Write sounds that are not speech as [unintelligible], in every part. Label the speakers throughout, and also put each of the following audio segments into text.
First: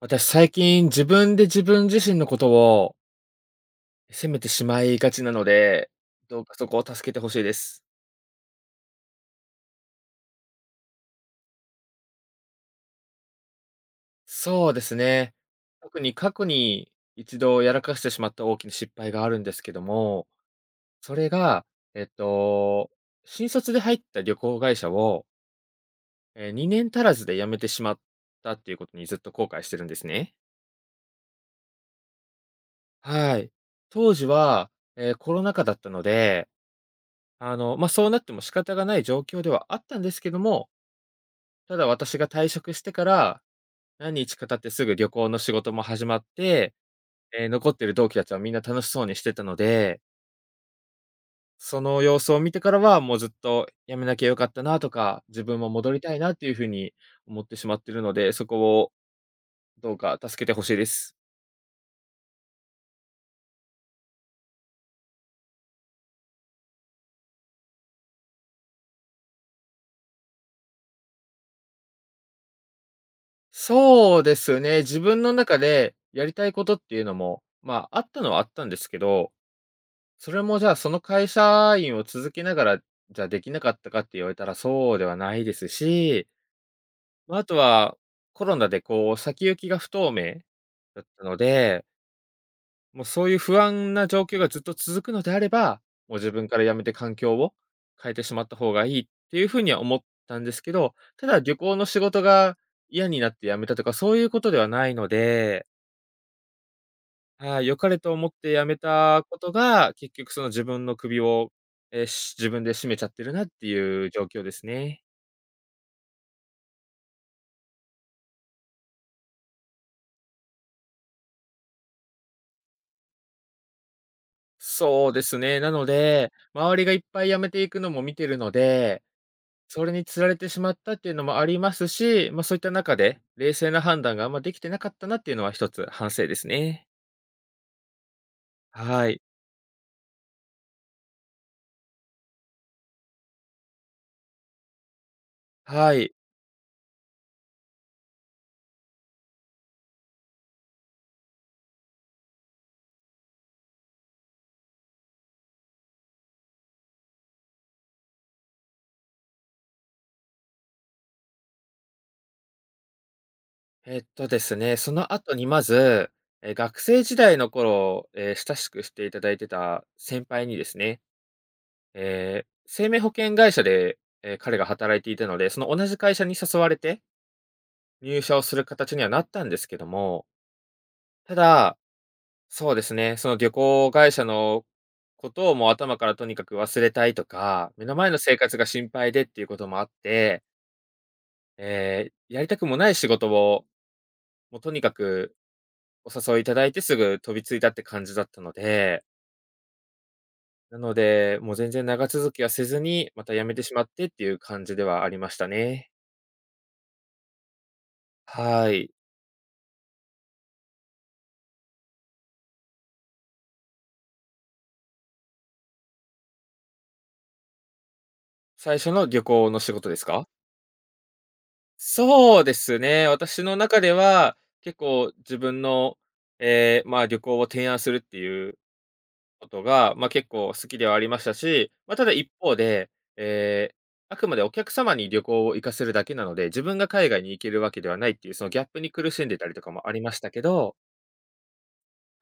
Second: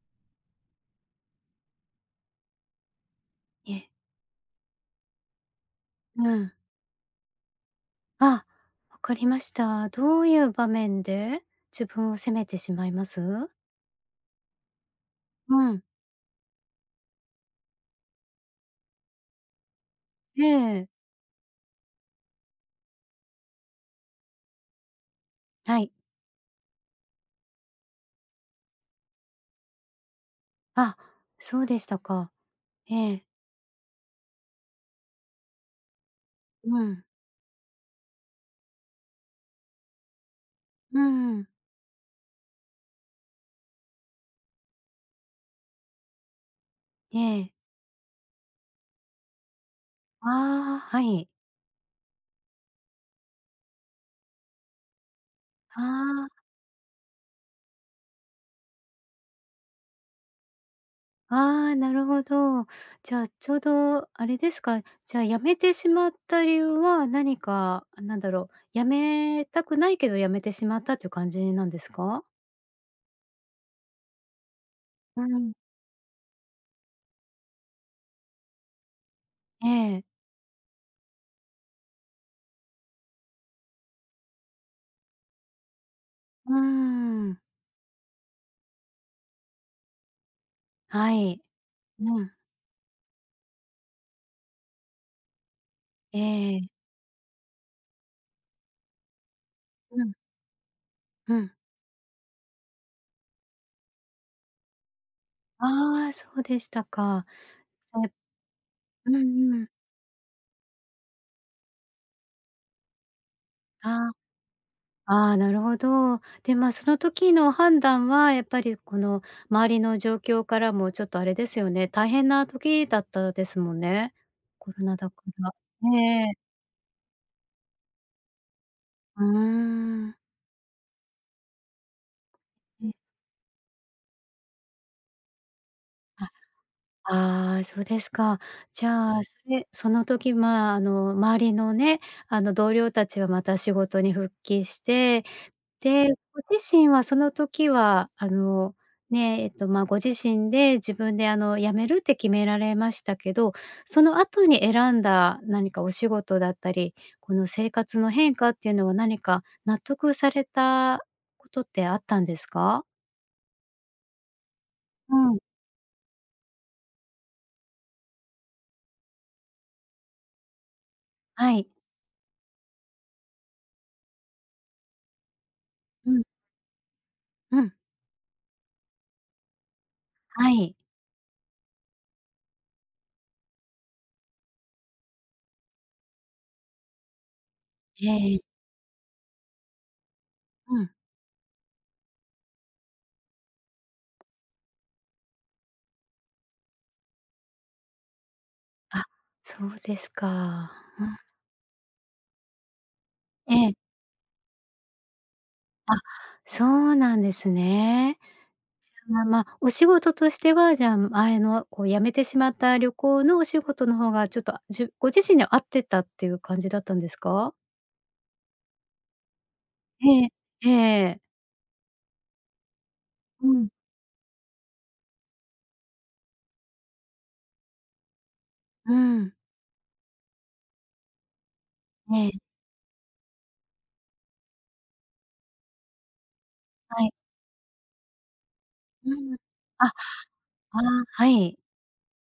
Speaker 1: 私最近、自分で自分自身のことを
Speaker 2: いえ。
Speaker 1: 責めてしまいがちなので、
Speaker 2: う
Speaker 1: どう
Speaker 2: ん。
Speaker 1: かそこを助けて欲しいです。
Speaker 2: あ、分かりました。どういう場面で自分を責めてしまいます？
Speaker 1: そうですね。
Speaker 2: うん。
Speaker 1: 特に過去に1度やらかしてしまった大きい失敗があるんですけども、
Speaker 2: ええ。
Speaker 1: それがえっと、新卒で入った旅行会社を
Speaker 2: はい。
Speaker 1: ええ、2年足らずで辞めてしまったっていうことに、ずっと後悔してるんですね。
Speaker 2: あ、そうでしたか。ええ。
Speaker 1: はい。当時は、ええ、コロナ禍だったので、
Speaker 2: うん。
Speaker 1: あのま、そうなっても仕方がない状況ではあったんですけども
Speaker 2: うん。
Speaker 1: ただ私が退職してから、何日か経ってすぐ旅行の仕事も始まって、
Speaker 2: え
Speaker 1: え
Speaker 2: え。
Speaker 1: え、残っている同期たちはみんな楽しそうにしてたので
Speaker 2: ああ、はい。
Speaker 1: その様子を見てからは、もうずっと「辞めなきゃ良かったな」とか「自分も戻りたい
Speaker 2: ああ。
Speaker 1: な」っていう風に思ってしまっているので、そこをどうか助けて欲しいです。
Speaker 2: ああ、なるほど。じゃあちょうどあれですか？じゃあ辞めてしまった理由は何かあ、なんだろう、辞めたくないけど辞めてしまったっていう感じなんですか？
Speaker 1: そうですね、自分
Speaker 2: う
Speaker 1: の
Speaker 2: ん。
Speaker 1: 中でやりたいことっていうのも、まあ、あったのはあったんですけど、
Speaker 2: ええ。
Speaker 1: それもじゃあ、その会社員を続けながら、じゃあできなかったかって言われたら、そうではないですし
Speaker 2: う
Speaker 1: まあ、
Speaker 2: ん。
Speaker 1: あとは、コロナでこう先行きが不透明だっ
Speaker 2: は
Speaker 1: たの
Speaker 2: い、
Speaker 1: で
Speaker 2: うん。
Speaker 1: もうそういう不安な状況がずっと続くのであれば、もう自分
Speaker 2: え
Speaker 1: から
Speaker 2: え。
Speaker 1: 辞めて環境を変えてしまった方がいいっていう風には思っ
Speaker 2: うん。
Speaker 1: たんですけど、た
Speaker 2: う
Speaker 1: だ
Speaker 2: ん。
Speaker 1: 旅行の仕事が嫌になって辞めたとか、そういうことではないので
Speaker 2: ああそうでしたか。
Speaker 1: ああ、良か
Speaker 2: そ
Speaker 1: れと思って辞め
Speaker 2: うん
Speaker 1: たこと
Speaker 2: うん。
Speaker 1: が、結局その自分の首を、ええし自分で締めちゃってるなってい
Speaker 2: あ、
Speaker 1: う状況ですね。
Speaker 2: ああなるほど。でまあ、その時の判断はやっぱりこの周りの状況からもちょっとあれですよね、大変な時だったですもんね。コロナだ
Speaker 1: そう
Speaker 2: か
Speaker 1: です
Speaker 2: ら。
Speaker 1: ね、なの
Speaker 2: え
Speaker 1: で、
Speaker 2: え。
Speaker 1: 周りがいっぱい辞めていくのも見てるので、
Speaker 2: うー
Speaker 1: それに
Speaker 2: ん。
Speaker 1: 釣られてしまったっていうのもありますし、まあ、そういった
Speaker 2: うん。
Speaker 1: 中で、冷静な判断があんまできてなかったなっていうのは一つ反
Speaker 2: あ、
Speaker 1: 省ですね。
Speaker 2: ああそうですか。じ
Speaker 1: は
Speaker 2: ゃ
Speaker 1: い。
Speaker 2: あ、それその時まあ、あの周りのね、あの同僚たちはまた仕事に復帰して、
Speaker 1: は
Speaker 2: で、
Speaker 1: い。
Speaker 2: ご自身はその時はあの、ね、えっとまあご自身で自分であの辞めるって決められましたけど、その後に選んだ何かお仕事だったり、この生活の変化っていうのは何か納得されたことってあったんですか？
Speaker 1: えっとですね、その
Speaker 2: う
Speaker 1: 後
Speaker 2: ん。
Speaker 1: にまず、ええ、学生時代の頃、え、親しくしていただいてた先輩にですね、
Speaker 2: はい。
Speaker 1: ええ、生命保険会社で、え、彼が働いていたので、その同じ
Speaker 2: う
Speaker 1: 会
Speaker 2: ん。
Speaker 1: 社に誘われて
Speaker 2: うん。
Speaker 1: 入社をする形にはなったんですけども
Speaker 2: はい。
Speaker 1: ただ、そうですね、その旅行会社のことを、もう頭からとにかく忘れたいとか、目の
Speaker 2: え
Speaker 1: 前の
Speaker 2: え、
Speaker 1: 生
Speaker 2: え。
Speaker 1: 活が心配でっていうこともあって
Speaker 2: うん。
Speaker 1: ええ、やりたくもない仕事を、もうとにかく、お誘いいただいて、すぐ飛びついたって感じだったので
Speaker 2: あ、そうですか。
Speaker 1: なの
Speaker 2: ふん。
Speaker 1: で、もう全然長続きはせずに、また辞めて
Speaker 2: え
Speaker 1: し
Speaker 2: え。
Speaker 1: まってっていう感じではありましたね。
Speaker 2: あ、そうなんですね。
Speaker 1: はい。
Speaker 2: じゃあ、まあまあ、お仕事としては、じゃあ、前のこう辞めてしまった、旅行のお仕事の方が、ちょっと、あ、じゅご自身に合ってたっていう感じだったんですか？
Speaker 1: 最初の旅行の仕事です
Speaker 2: え
Speaker 1: か。
Speaker 2: え、ええええ。
Speaker 1: そうですね、私
Speaker 2: う
Speaker 1: の
Speaker 2: ん。
Speaker 1: 中では、結構自分の、ええ、まあ、旅行を提案するっていう
Speaker 2: うん。
Speaker 1: ことが、ま、結構好きではありましたし、まあ、ただ
Speaker 2: え
Speaker 1: 一
Speaker 2: え。
Speaker 1: 方で、ええ、あくまでお客様に旅行を行かせるだけなので、自分が
Speaker 2: は
Speaker 1: 海
Speaker 2: い。
Speaker 1: 外に行けるわけではないっていう、その、ギャップに苦
Speaker 2: う
Speaker 1: しん
Speaker 2: ん。
Speaker 1: でたりとか
Speaker 2: あ、
Speaker 1: もありましたけど
Speaker 2: ああ、はい。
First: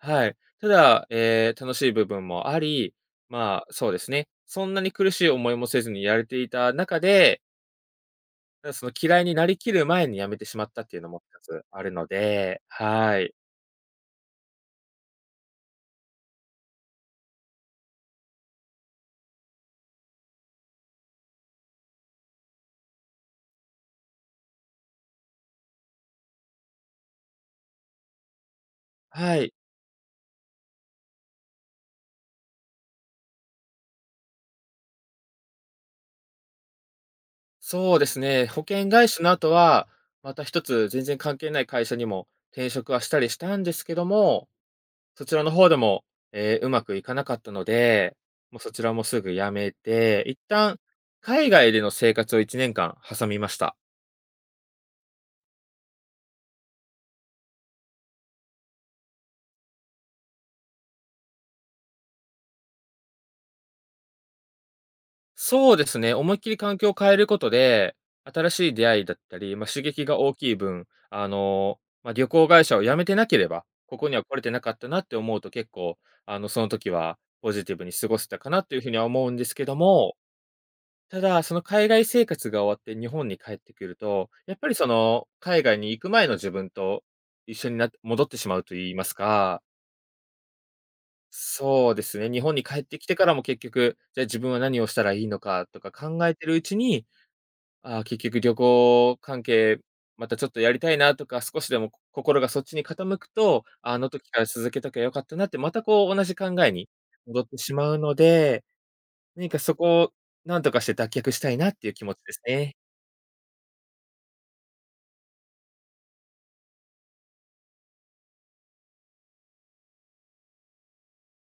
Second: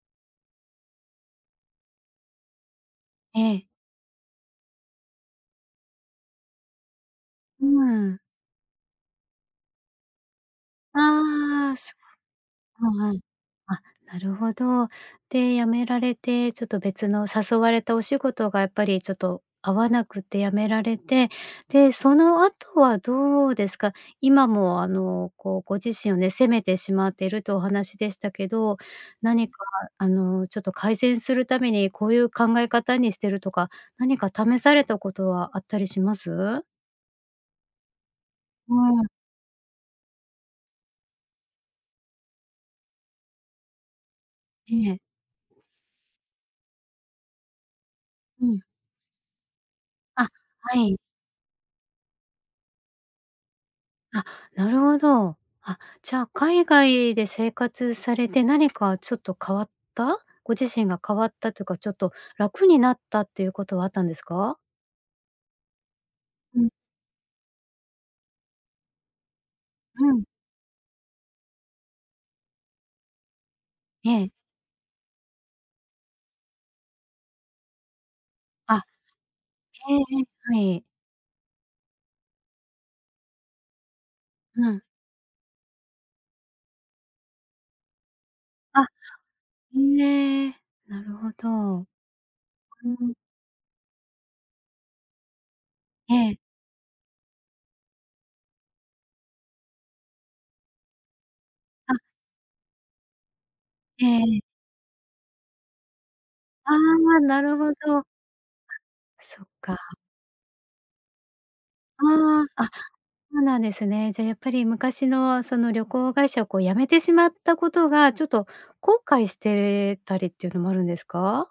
Speaker 1: はい。ただ、ええ、楽しい部分もあり、ま
Speaker 2: え
Speaker 1: あ、
Speaker 2: え。
Speaker 1: そうですね、そんなに苦しい思いもせずにやれていた中で
Speaker 2: うーん。
Speaker 1: た、そ、嫌いになりきる前に辞めてしまったっていうのも一つ
Speaker 2: ああ、
Speaker 1: あ
Speaker 2: そ
Speaker 1: る
Speaker 2: っ
Speaker 1: ので、
Speaker 2: か。うんう
Speaker 1: は
Speaker 2: ん。
Speaker 1: い。
Speaker 2: あ、なるほど。で、辞められて、ちょっと、別の誘われたお仕事がやっぱりちょっと合わなくて、辞められて、で、その後はどうですか？今も、あの、こうご自身をね、責めてしまってるとお話でしたけど、
Speaker 1: は
Speaker 2: 何
Speaker 1: い。
Speaker 2: か、あの、ちょっと改善するために、こうゆう考え方にしてるとか何か試されたことはあったりします？
Speaker 1: そうですね、保
Speaker 2: う
Speaker 1: 険
Speaker 2: ん。
Speaker 1: 会社の後は、また一つ、全然関係ない会社にも転職はしたりしたんですけども、
Speaker 2: ええ。
Speaker 1: そちらの方でも、ええ、上手くいかなかったので、
Speaker 2: う
Speaker 1: も、
Speaker 2: ん。
Speaker 1: そちらもすぐ辞めて、
Speaker 2: あ、
Speaker 1: 一
Speaker 2: は
Speaker 1: 旦、
Speaker 2: い。
Speaker 1: 海外での生活を1年間挟みました。
Speaker 2: あ、なるほど。あ、じゃあ海外で生活されて、何かちょっと変わったご自身が変わったというか、ちょっと楽になったっていうことはあったんですか？
Speaker 1: そうですね、思いっきり
Speaker 2: うん。
Speaker 1: 環境を変えることで、新しい出会いだったり、ま、刺激
Speaker 2: う
Speaker 1: が
Speaker 2: ん。
Speaker 1: 大きい分、あの、ま、旅行会社を辞めてなければ、ここに
Speaker 2: え
Speaker 1: は
Speaker 2: え。
Speaker 1: 来れてなかったなって思うと、結構あの、その時は、ポジティブに過ごせたかなと
Speaker 2: あ、
Speaker 1: いう風には思うんですけど
Speaker 2: へえ、
Speaker 1: も、
Speaker 2: え、はい。
Speaker 1: ただ、その海外生活が終わって日本に帰ってくると、やっぱ
Speaker 2: う
Speaker 1: り、
Speaker 2: ん。
Speaker 1: その、海外に行く前の自分と、一緒になって戻ってしまうと
Speaker 2: あ。
Speaker 1: 言いますか
Speaker 2: ん、ええ、なるほど。
Speaker 1: そうですね、日本に帰っ
Speaker 2: う
Speaker 1: てきて
Speaker 2: ん。
Speaker 1: からも結局、じゃ、自分は何をしたらいいのか、とか
Speaker 2: え
Speaker 1: 考え
Speaker 2: え。
Speaker 1: てるうちに、ああ、結局旅行関係、またちょっとやりたいなとか、少しでも
Speaker 2: あ。
Speaker 1: こ心がそっちに傾くと、あ
Speaker 2: え
Speaker 1: の時
Speaker 2: え。
Speaker 1: から続けときゃ良かったなって、またこう同じ考え
Speaker 2: あ
Speaker 1: に
Speaker 2: あ、
Speaker 1: 戻
Speaker 2: な
Speaker 1: っ
Speaker 2: る
Speaker 1: て
Speaker 2: ほ
Speaker 1: し
Speaker 2: ど。
Speaker 1: まうので、
Speaker 2: そっ
Speaker 1: 何かそ
Speaker 2: か。
Speaker 1: こをなんとかして脱却したいなっていう気持ちです
Speaker 2: ああ、あ、
Speaker 1: ね。
Speaker 2: うなんですね。じゃ、やっぱり昔の、その旅行会社を、こう、辞めてしまったことが、ちょっと後悔してれたりっていうのもあるんですか？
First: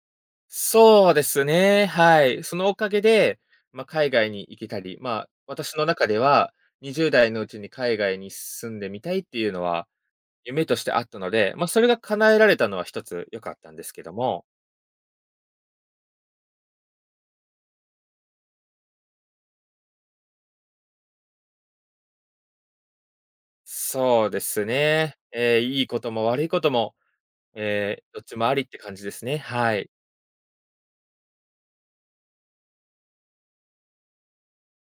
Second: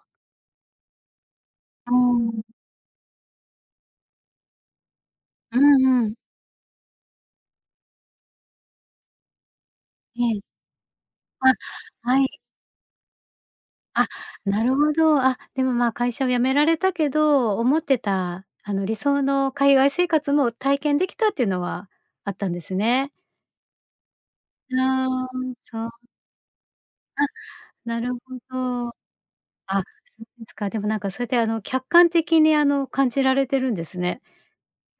Speaker 1: そうですね、
Speaker 2: う
Speaker 1: は
Speaker 2: ー
Speaker 1: い。
Speaker 2: ん。
Speaker 1: そのおかげで、ま、海外に行けたり、まあ、
Speaker 2: う
Speaker 1: 私の
Speaker 2: ん
Speaker 1: 中
Speaker 2: うん。
Speaker 1: では20代のうちに海外に住んでみたいっていうのは、
Speaker 2: ええ。
Speaker 1: 夢としてあったので、ま、それが
Speaker 2: あ、は
Speaker 1: 叶え
Speaker 2: い。
Speaker 1: られたのは一つ良かったんですけ
Speaker 2: あ、
Speaker 1: ども。
Speaker 2: なるほど。あ、でも、まあ、会社を辞められたけど、思ってた、あの、理想の海外生活も体験できたっていうのはあったんですね。
Speaker 1: そうですね。
Speaker 2: ああ、
Speaker 1: え、いい
Speaker 2: そう。
Speaker 1: ことも悪いことも、
Speaker 2: あ、な
Speaker 1: え、
Speaker 2: る
Speaker 1: ど
Speaker 2: ほ
Speaker 1: っちもありって
Speaker 2: ど。
Speaker 1: 感じですね、は
Speaker 2: あ、そ
Speaker 1: い。
Speaker 2: うですか。でもなんかそうやって、あの客観的にあの感じられてるんですね。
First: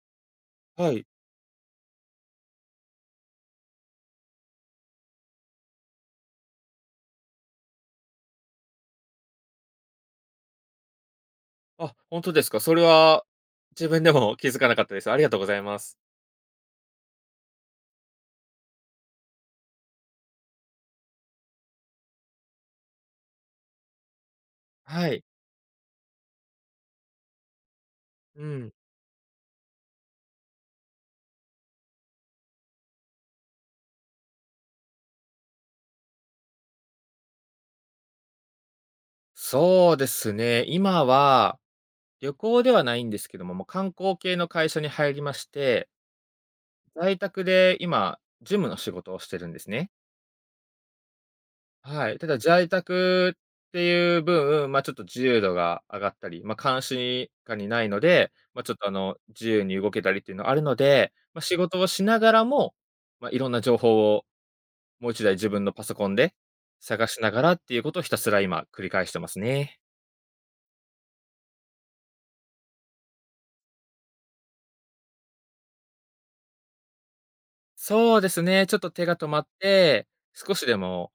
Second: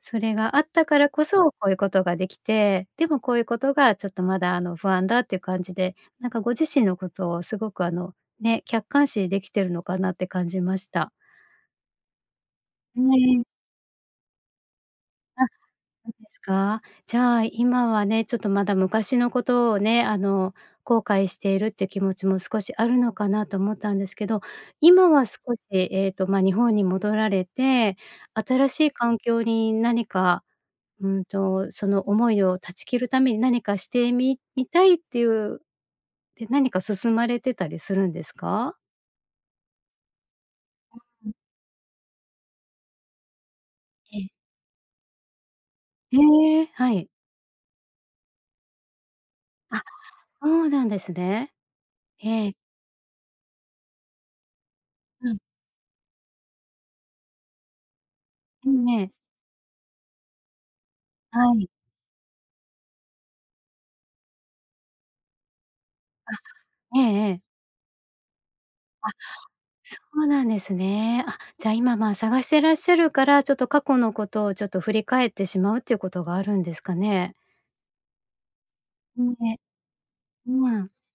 Speaker 2: それがあった
Speaker 1: は
Speaker 2: か
Speaker 1: い。
Speaker 2: らこそ、こういうことができて、でもこういうことがちょっとまだあの不安だっていう感じで、なんかご自身のことをすごくあのね、客観視できてるのかなって感じました。
Speaker 1: あ、ほんとですか。それ
Speaker 2: う
Speaker 1: は
Speaker 2: え。
Speaker 1: 自分でも気づかなかったです。ありがとう
Speaker 2: あ、
Speaker 1: ございます。
Speaker 2: おですか。じゃあ今はね、ちょっとまだ昔のことをね、あの後悔しているっていう気持ちも少しあるのかなと思ったんですけど、
Speaker 1: は
Speaker 2: 今
Speaker 1: い。
Speaker 2: は少しえっと、ま、日本に戻られて、
Speaker 1: う
Speaker 2: 新
Speaker 1: ん。
Speaker 2: しい環境に何か、うんと、その思いを断ち切るために何かしてみみたいっていう、で、何か進まれてたりするんですか？
Speaker 1: そうですね、今
Speaker 2: うん。
Speaker 1: は旅行ではないんですけども、も、観光
Speaker 2: ええ。
Speaker 1: 系の会社に入りまして
Speaker 2: へえ、はい。
Speaker 1: 在宅で今、事務の仕事をしてるんです
Speaker 2: あ、
Speaker 1: ね。
Speaker 2: ほうなんですね。
Speaker 1: はい、ただ
Speaker 2: ええ。
Speaker 1: 在宅っていう分、まあちょっと自
Speaker 2: うん。
Speaker 1: 由度が上がったり、ま、監視下にないので、ま、
Speaker 2: う
Speaker 1: ちょっ
Speaker 2: ん
Speaker 1: とあ
Speaker 2: ね。
Speaker 1: の、自由に動けたりってのはあるので、ま、
Speaker 2: は
Speaker 1: 仕
Speaker 2: い。
Speaker 1: 事をしながらも、ま、色んな情報を、もう1台自分のパソコンで
Speaker 2: あ、ええ
Speaker 1: 探し
Speaker 2: え
Speaker 1: なが
Speaker 2: え。
Speaker 1: らっていうことを、ひたすら今繰り返
Speaker 2: あ、
Speaker 1: してますね。
Speaker 2: そうなんですね。あ、じゃ、今まあ探してらっしゃるから、ちょっと過去のことをちょっと振り返ってしまうっていうことがあるんですかね。
Speaker 1: そうですね、ちょっと手が
Speaker 2: う
Speaker 1: 止まっ
Speaker 2: ん、え、
Speaker 1: て、少
Speaker 2: う
Speaker 1: しで
Speaker 2: わ。
Speaker 1: も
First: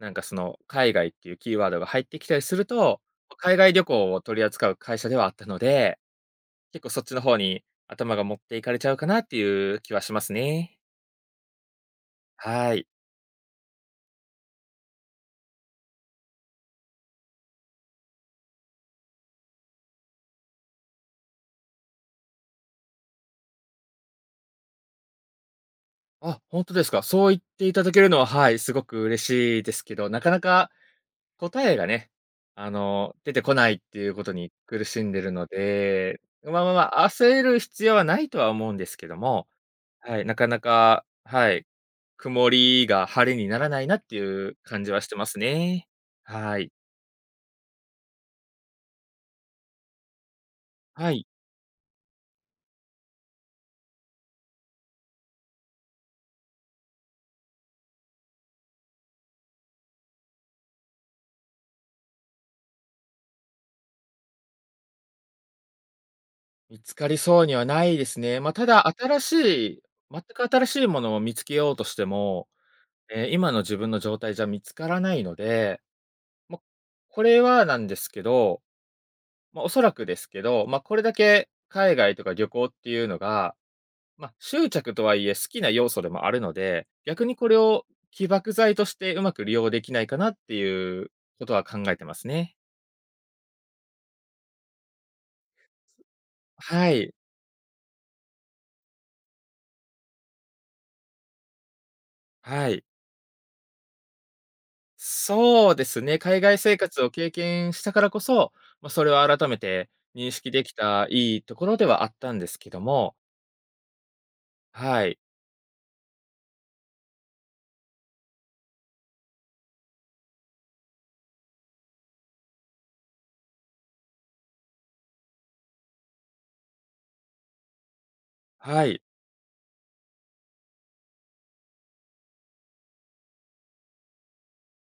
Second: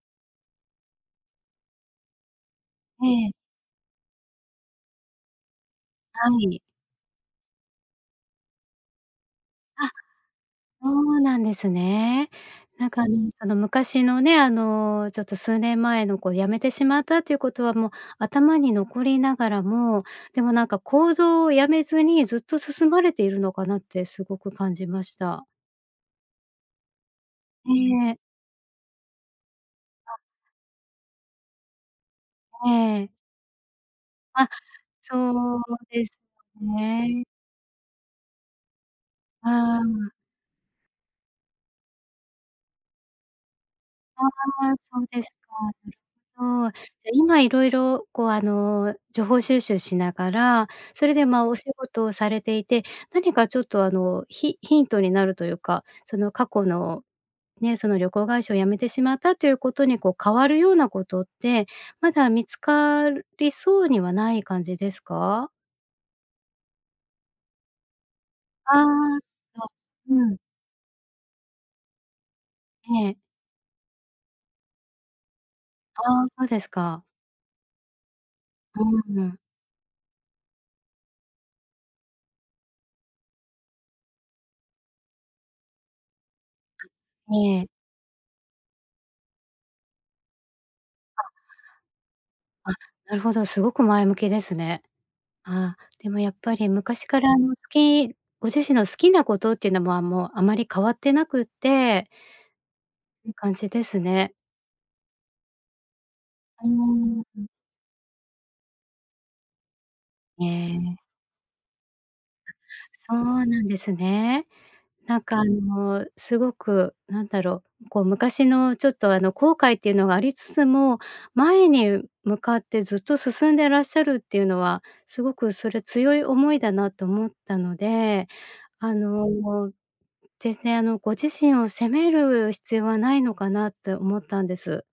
Speaker 1: なんかその海外っていうキーワードが入ってきたりすると、
Speaker 2: ええ。
Speaker 1: お、海外旅行を取り扱う会社ではあったので、
Speaker 2: はい。
Speaker 1: 結構そっちの方に頭が持っていかれちゃうかなっていう
Speaker 2: あ、
Speaker 1: 気はしますね。
Speaker 2: そうなんですね。
Speaker 1: はい。
Speaker 2: なんか [unintelligible] あの昔のね、あのちょっと数年前のこう辞めてしまったっていうことは、もう頭に残りながらも、でもなんか行動をやめずにずっと進まれているのかなってすごく感じました。
Speaker 1: あ、ほんとですか。そう言っていただけ
Speaker 2: え
Speaker 1: る
Speaker 2: え。
Speaker 1: のは、はい、すごく嬉しいですけど、
Speaker 2: あ。
Speaker 1: なかなか答えがね、
Speaker 2: え
Speaker 1: あ
Speaker 2: え。
Speaker 1: の出てこないっていうこと
Speaker 2: あ、
Speaker 1: に苦しんでるの
Speaker 2: そうです
Speaker 1: で、まあまあまあ
Speaker 2: ね。
Speaker 1: 焦る必要はないとは思うんですけども、
Speaker 2: ああ。
Speaker 1: はい、なかなか、はい、曇りが晴れにならないなって
Speaker 2: あ
Speaker 1: いう
Speaker 2: あ。
Speaker 1: 感じ
Speaker 2: そ
Speaker 1: は
Speaker 2: う
Speaker 1: して
Speaker 2: で
Speaker 1: ま
Speaker 2: す
Speaker 1: す
Speaker 2: か。な
Speaker 1: ね。
Speaker 2: る
Speaker 1: は
Speaker 2: ほ
Speaker 1: い。
Speaker 2: ど。じゃあ今色々こうあの情報収集しながら、そ
Speaker 1: は
Speaker 2: れ
Speaker 1: い。
Speaker 2: でまあお仕事をされていて、何かちょっとあのヒヒントになるというか、その過去のね、その旅行会社を辞めてしまったということにこう変わるようなことって、まだ見つかるそうにはない感じですか？
Speaker 1: 見つかりそうにはないですね。まあた
Speaker 2: あ
Speaker 1: だ新
Speaker 2: あ、
Speaker 1: し
Speaker 2: そ
Speaker 1: い全
Speaker 2: うん。
Speaker 1: く新しいものを見つけようとしても、
Speaker 2: ええ。
Speaker 1: ええ今の自分の状態じゃ見つからないので、
Speaker 2: ああ、そうで
Speaker 1: ま、
Speaker 2: すか。
Speaker 1: これはなんですけど、
Speaker 2: うん。
Speaker 1: ま、おそらくですけど、まあ、これだけ海外とか旅行っていうのが、ま、執着とはいえ好きな要素でもあるので、逆
Speaker 2: あ、
Speaker 1: にこれ
Speaker 2: ええ。
Speaker 1: を起爆剤としてうまく利用できないかなっていう
Speaker 2: あ。
Speaker 1: ことは考えてますね。
Speaker 2: あ、なるほど、すごく前向きですね。ああでもやっぱり
Speaker 1: は
Speaker 2: 昔
Speaker 1: い。
Speaker 2: からの好きご自身の好きなことっていうの、あ、もうあまり変わってなくって
Speaker 1: はい。
Speaker 2: いい感じですね。
Speaker 1: そうですね、海外
Speaker 2: う
Speaker 1: 生活を
Speaker 2: ー
Speaker 1: 経
Speaker 2: ん。
Speaker 1: 験したからこそ、ま、それを改めて認
Speaker 2: へ
Speaker 1: 識でき
Speaker 2: え。
Speaker 1: たいいところではあったんですけども。
Speaker 2: そうなんですね。
Speaker 1: はい。
Speaker 2: なんかあのすごく、なんだろう、こう昔のちょっとあの後悔っていうのがありつつも、前に向かってずっと進んでらっしゃるっていうのは、すごくそれ強い思いだなと思ったので、
Speaker 1: は
Speaker 2: あ
Speaker 1: い。
Speaker 2: の全然あの、ご自身を責める必要はないのかなって思ったんです。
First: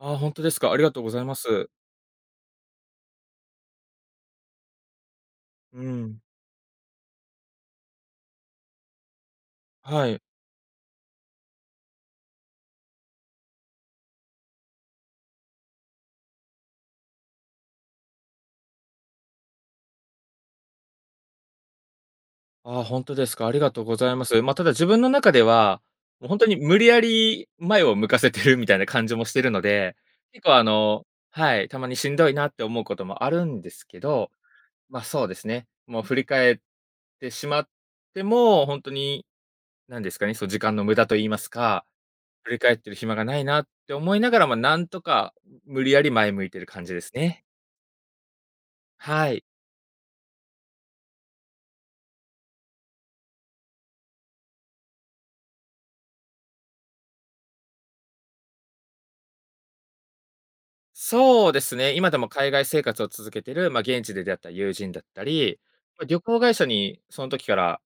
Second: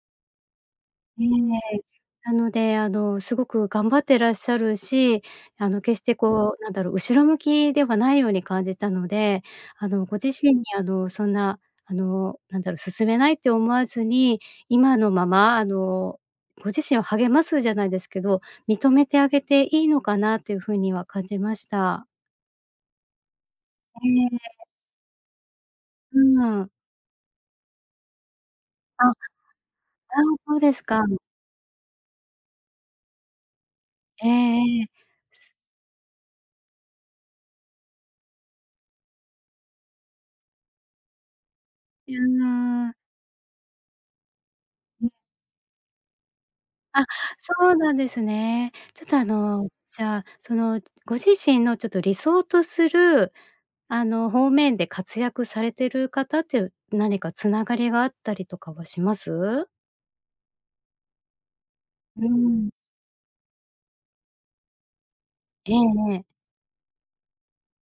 Speaker 1: ああ、ほんとですか。ありがとうござい
Speaker 2: え
Speaker 1: ます。
Speaker 2: え。なのであの、すごく頑張ってらっしゃるし、あの
Speaker 1: う
Speaker 2: 決して
Speaker 1: ん。
Speaker 2: こうなんだろう、後ろ向きではないように感じたので、あの
Speaker 1: は
Speaker 2: ご
Speaker 1: い。
Speaker 2: 自身にあの、そんなあの、なんだろう、進めないって思わずに今のまま、あのご自身を励ますじゃないですけど、認めてあげていいのかなという風には感じました。
Speaker 1: ああ、ほんとですか。ありがとうございま
Speaker 2: え
Speaker 1: す。まあ、た
Speaker 2: え。
Speaker 1: だ自分の中では、
Speaker 2: う
Speaker 1: もうほんとに
Speaker 2: ん。
Speaker 1: 無理やり前を向かせてるみたいな感
Speaker 2: あ、ああ、
Speaker 1: じもしてるので、結構
Speaker 2: そう
Speaker 1: あ
Speaker 2: です
Speaker 1: の
Speaker 2: か。
Speaker 1: はい、たまにしんどいなって思うこともあるんですけ
Speaker 2: え
Speaker 1: ど、
Speaker 2: えええ。
Speaker 1: まあ、そうですね、もう振り返ってしまっても、ほんとになんですかね、そ時間の無駄と言いますか、
Speaker 2: い
Speaker 1: 振り返って
Speaker 2: や。
Speaker 1: る暇がないなって思いながらも、なんと
Speaker 2: うん。
Speaker 1: か無理やり前向いている感じで
Speaker 2: あ、
Speaker 1: すね。
Speaker 2: そうなんですね。ちょっとあ
Speaker 1: はい。
Speaker 2: のじゃあ、そのご自身のちょっと理想とするあの方面で活躍されてる方っていう、何か繋がりがあったりとかはします？
Speaker 1: そうですね、今で
Speaker 2: う
Speaker 1: も海外
Speaker 2: ん。
Speaker 1: 生活を続けてる、ま、現地で出会った友人だったり、
Speaker 2: ええ
Speaker 1: ま、
Speaker 2: え
Speaker 1: 旅
Speaker 2: え。
Speaker 1: 行会社にその時から、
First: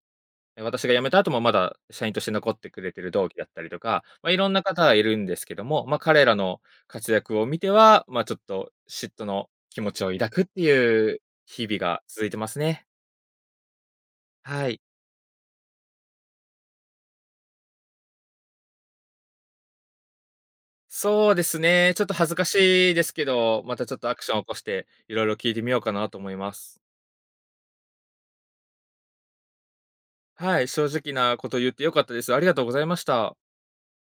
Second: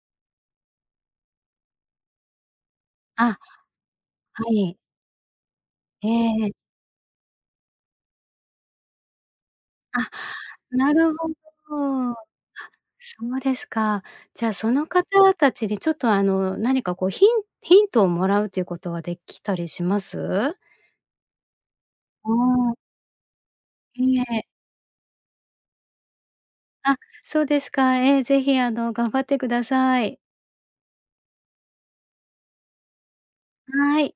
Speaker 1: 私が辞めた後もまだ社員として残ってくれてる同期
Speaker 2: あ、
Speaker 1: だったりとか、ま、
Speaker 2: は
Speaker 1: 色んな
Speaker 2: い。
Speaker 1: 方がいるんですけども、ま、彼ら
Speaker 2: ええ。
Speaker 1: の活躍を見ては、まあ、ちょっと嫉妬の気持ち
Speaker 2: あ、
Speaker 1: を抱くって
Speaker 2: な
Speaker 1: い
Speaker 2: る
Speaker 1: う
Speaker 2: ほど。
Speaker 1: 日々が
Speaker 2: あ、
Speaker 1: 続いてますね。
Speaker 2: そうですか。じゃあ
Speaker 1: は
Speaker 2: そ
Speaker 1: い。
Speaker 2: の方達に、ちょっとあの何かこうヒンヒントを貰うということはできたりします？
Speaker 1: そうですね、ちょっと恥
Speaker 2: あ
Speaker 1: ずか
Speaker 2: あ。
Speaker 1: しいですけど、またちょっと
Speaker 2: い
Speaker 1: ア
Speaker 2: い
Speaker 1: クションを
Speaker 2: え。
Speaker 1: 起こして、色々聞いてみようかなと思います。
Speaker 2: あ、そうですか。ええ、是非あの頑張ってください。
Speaker 1: はい、正直なこと言って良かったです。ありがとうございました。
Speaker 2: はい。